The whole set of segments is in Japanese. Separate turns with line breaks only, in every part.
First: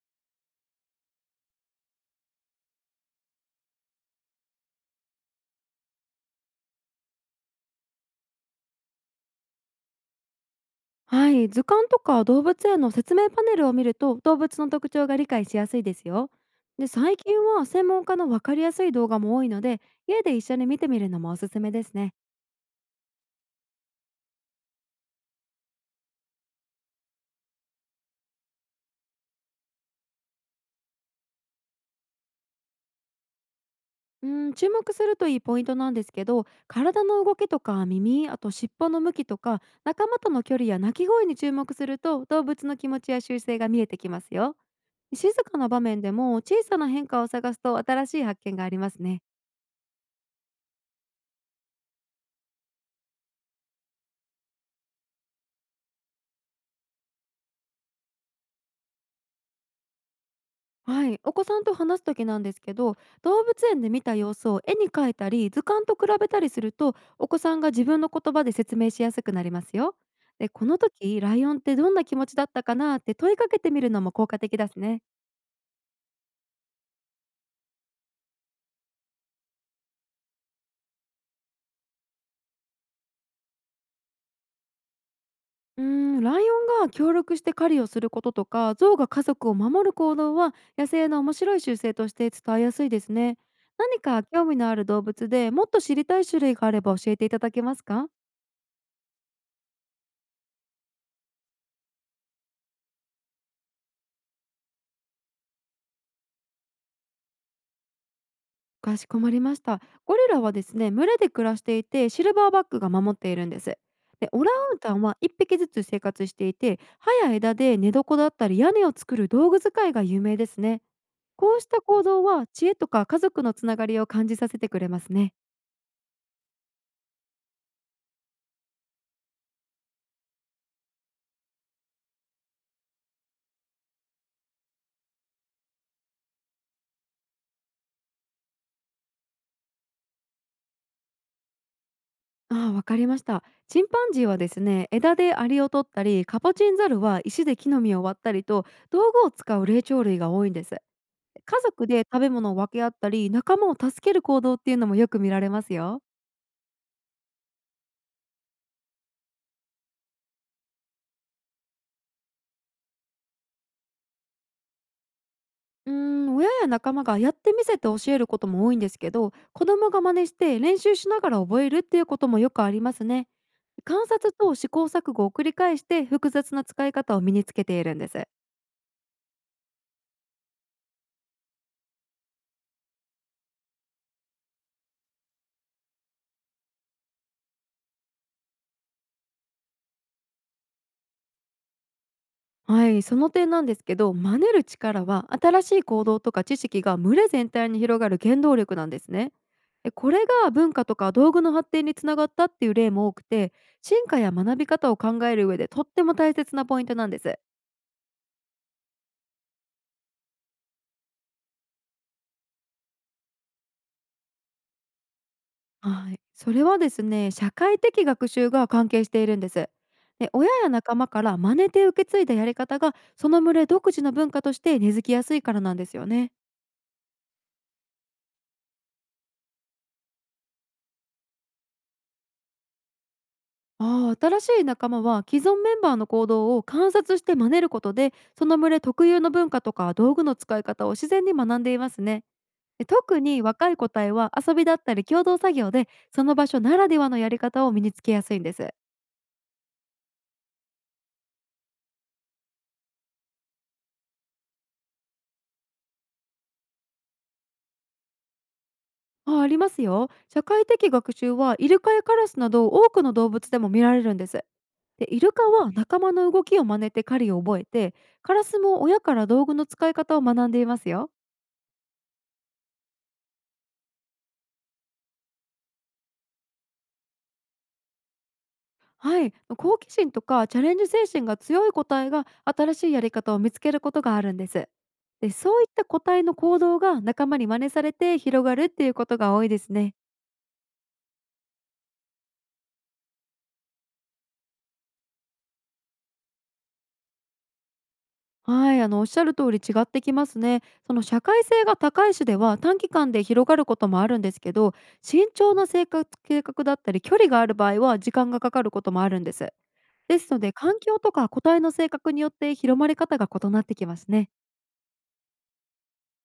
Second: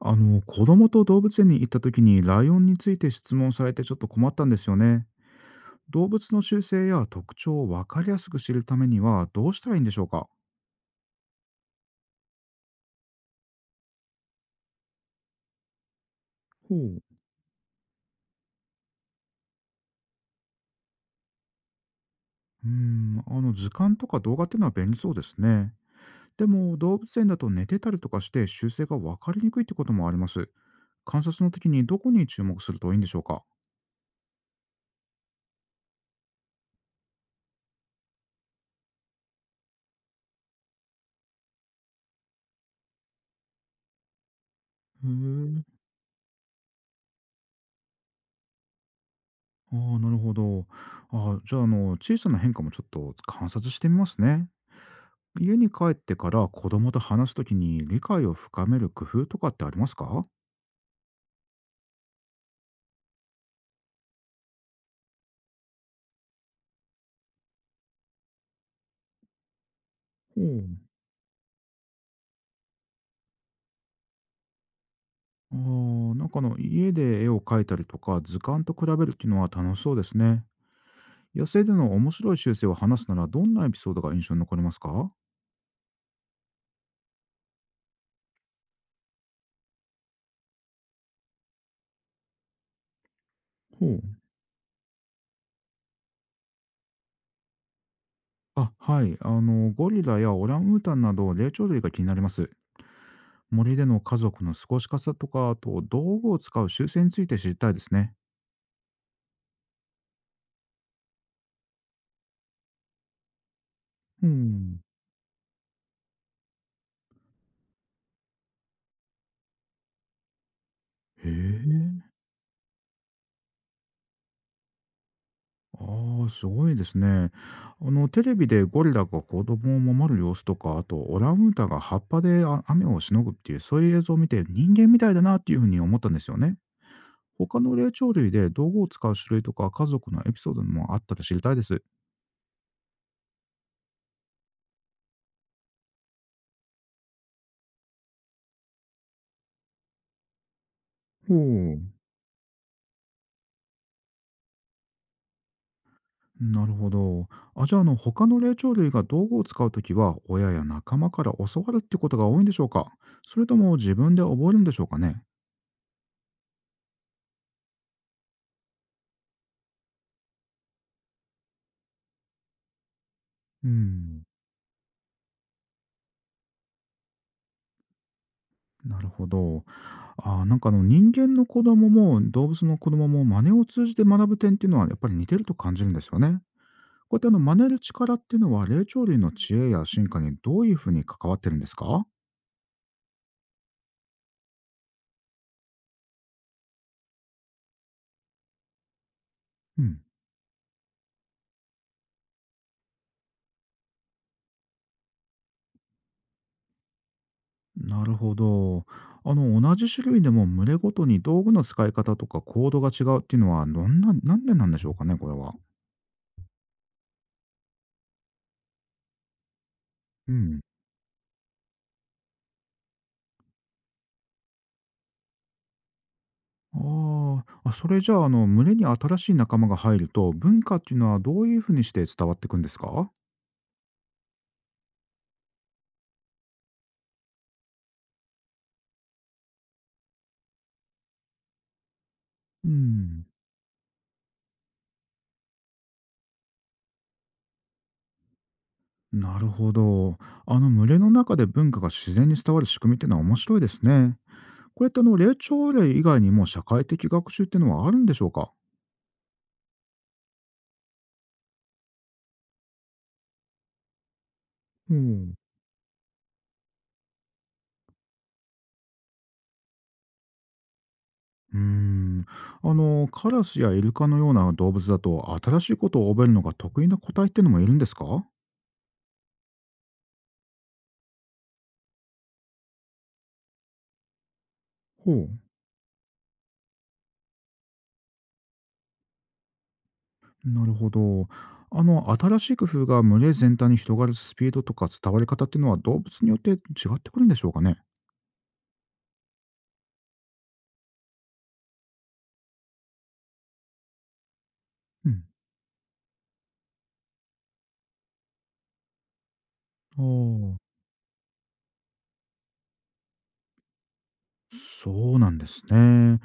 あの子供と動物園に行った時にライオンについて質問されてちょっと困ったんですよね。動物の習性や特徴を分かりやすく知るためにはどうしたらいいんでしょうか？
はい、図鑑とか動物園の説明パネルを見ると動物の特徴が理解しやすいですよ。
ほ
で、
う。
最近は専門家の分かりやすい動画も多いので、家で一緒に見てみるのもおすすめですね。
うーん、あの図鑑とか動画っていうのは便利そうですね。でも動物園だと寝てたりとかして習性が分かりにくいってこともあります。観察の時にどこに注目するといいんでしょうか？
うん、注目するといいポイントなんですけど、体の動きとか耳、あと尻尾の向きとか仲間との距離や鳴き声に注目すると動物の気持ちや習性が見えてきますよ。
へ
静か
え。
な場面でも小さな変化を探すと新しい発見がありますね。
ああ、なるほど。ああ、じゃあ、小さな変化もちょっと観察してみますね。家に帰ってから子供と話すときに理解を深める工夫とかってありますか？ほ
はい、お子さんと話す時なんですけど、動物園で見た様子を絵に描いたり図鑑と比べたりすると、お子さんが自分の言葉で説明しやすくなりますよ。
う。
で、この時ライオンってどんな気持ちだったかなって問いかけてみるのも効果的ですね。
なんかあの家で絵を描いたりとか図鑑と比べるっていうのは楽しそうですね。野生での面白い習性を話すならどんなエピソードが印象に残りますか？
うーライオンが協力して狩りをすることとか、ゾウが家族を守る行動は野生の面白い習性として伝えやすいですね。
ほう。
何か興味のある動物でもっと知りたい種類があれば教えていただけますか？
はい、ゴリラやオランウータンなど霊長類が気になります。森での家族の過ごし方とかあと道具を使う習性について知りたいですね。
かしこまりました。ゴリラはですね、群れで暮らしていて、シルバーバックが守っているんです。
う
で、オランウー
ん。
タンは一匹ずつ生活していて、葉や枝で寝床だったり屋根を作る道具使いが有名ですね。
へ
こうした行
え。
動は知恵とか家族のつながりを感じさせてくれますね。
ああ、すごいですね。テレビでゴリラが子供を守る様子とか、あとオランウータンが葉っぱで雨をしのぐっていう、そういう映像を見て人間みたいだなっていうふうに思ったんですよね。他の霊長類で道具を使う種類とか家族のエピソードもあったら知りたいです。
ああ、わかりました。チンパンジーはですね、枝でアリを取ったり、カポチンザルは石で木の実を割ったりと、道具を使う霊長類が多いんです。
ほ
家
う。
族で食べ物を分け合ったり、仲間を助ける行動っていうのもよく見られますよ。
なるほど。じゃあ、他の霊長類が道具を使うときは、親や仲間から教わるってことが多いんでしょうか？それとも自分で覚えるんでしょうかね？
親や仲間がやってみせて教えることも多いんですけど、子供が真似して練習しながら覚えるっていうこともよくありますね。
う
観
ん。
察と試行錯誤を繰り返して複雑な使い方を身につけているんです。
なるほど。なんかあの人間の子供も動物の子供も真似を通じて学ぶ点っていうのはやっぱり似てると感じるんですよね。こうやってあの真似る力っていうのは霊長類の知恵や進化にどういうふうに関わってるんですか？
はい、その点なんですけど、真似る力は新しい行動とか知識が群れ全体に広がる原動力なんですね。
うん。
これが文化とか道具の発展につながったっていう例も多くて、進化や学び方を考える上でとっても大切なポイントなんです。
なるほど。あの同じ種類でも群れごとに道具の使い方とか行動が違うっていうのはどんな、なんでなんでしょうかね、これは？
はい、それはですね、社会的学習が関係しているんです。で、
う
親
ん。
や仲間から真似て受け継いだやり方が、その群れ独自の文化として根付きやすいからなんですよね。
それじゃああの群れに新しい仲間が入ると文化っていうのはどういうふうにして伝わっていくんですか？
ああ、新しい仲間は既存メンバーの行動を観察して真似ることで、その群れ特有の文化とか道具の使い方を自然に学んでいますね。
う
で、特
ん。
に若い個体は遊びだったり共同作業で、その場所ならではのやり方を身につけやすいんです。
なるほど。あの群れの中で文化が自然に伝わる仕組みっていうのは面白いですね。これってあの霊長類以外にも社会的学習っていうのはあるんでしょうか？
あ、ありますよ。社会的学習はイルカやカラスなど多くの動物でも見られるんです。
ほう
で、イ
ん、
ル
う
カは仲間の動きを真似て狩りを覚えて、カラスも親から道具の使い方を学んでいますよ。
ーん。あのカラスやイルカのような動物だと新しいことを覚えるのが得意な個体っていうのもいるんですか？ほ
はい、好奇心とかチャレンジ精神が強い個体が新しいやり方を見つけることがあるんです。
う。
で、そういった個体の行動が仲間に真似されて広がるっていうことが多いですね。
なるほど。あの新しい工夫が群れ全体に広がるスピードとか伝わり方っていうのは動物によって違ってくるんでしょうかね？
はい、あのおっしゃる通り違ってきますね。その社会性が高い種では短期間で広がることもあるんですけど、
うん。
慎重な生活計画だったり距離がある場合は時間がかかることもあるんです。
あ
ですので、
あ。
環境とか個体の性格によって広まり方が異なってきますね。
そうなんですね。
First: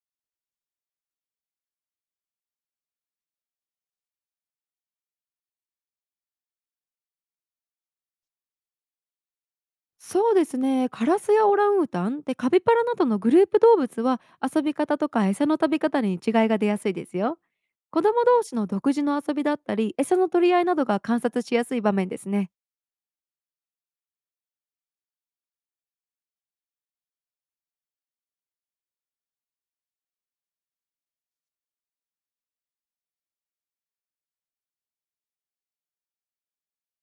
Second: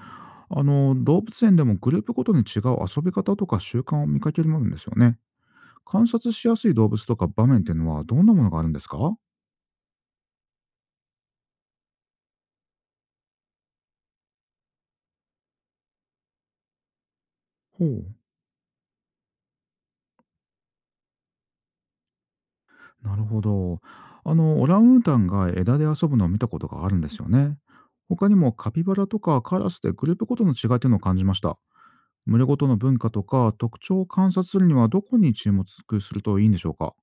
あの動物園でもグループごとに違う遊び方とか習慣を見かけるものですよね。観察しやすい動物とか場面っていうのはどんなものがあるんですか？ほ
そうですね。カラスやオランウータンでカピパラなどのグループ動物は遊び方とか餌の食べ方に違いが出やすいですよ。
う。
子供同士の独自の遊びだったり餌の取り合いなどが観察しやすい場面ですね。
なるほど。あのオランウータンが枝で遊ぶのを見たことがあるんですよね。他にもカピバラとかカラスでグループごとの違いっていうのを感じました。群れごとの文化とか特徴を観察するにはどこに注目するといいんでしょうか？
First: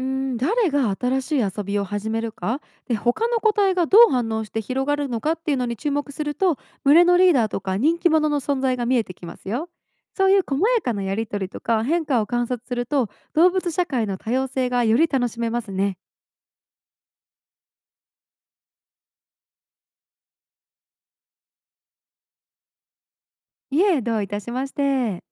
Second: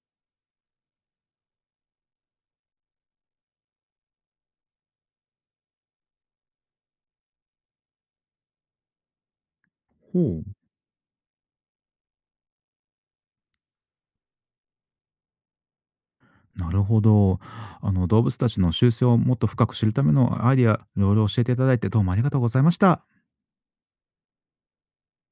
誰が新しい遊びを始めるかで、他の個体がどう反応して広がるのかっていうのに注目すると、群れのリーダーとか人気者の存在が見えてきますよ。
ほ
そうい
う。
う細やかなやり取りとか変化を観察すると、動物社会の多様性がより楽しめますね。
なるほど。あの動物たちの習性をもっと深く知るためのアイディア、いろいろ教えていただいてどうもありがとうございました。
いえ、どういたしまして。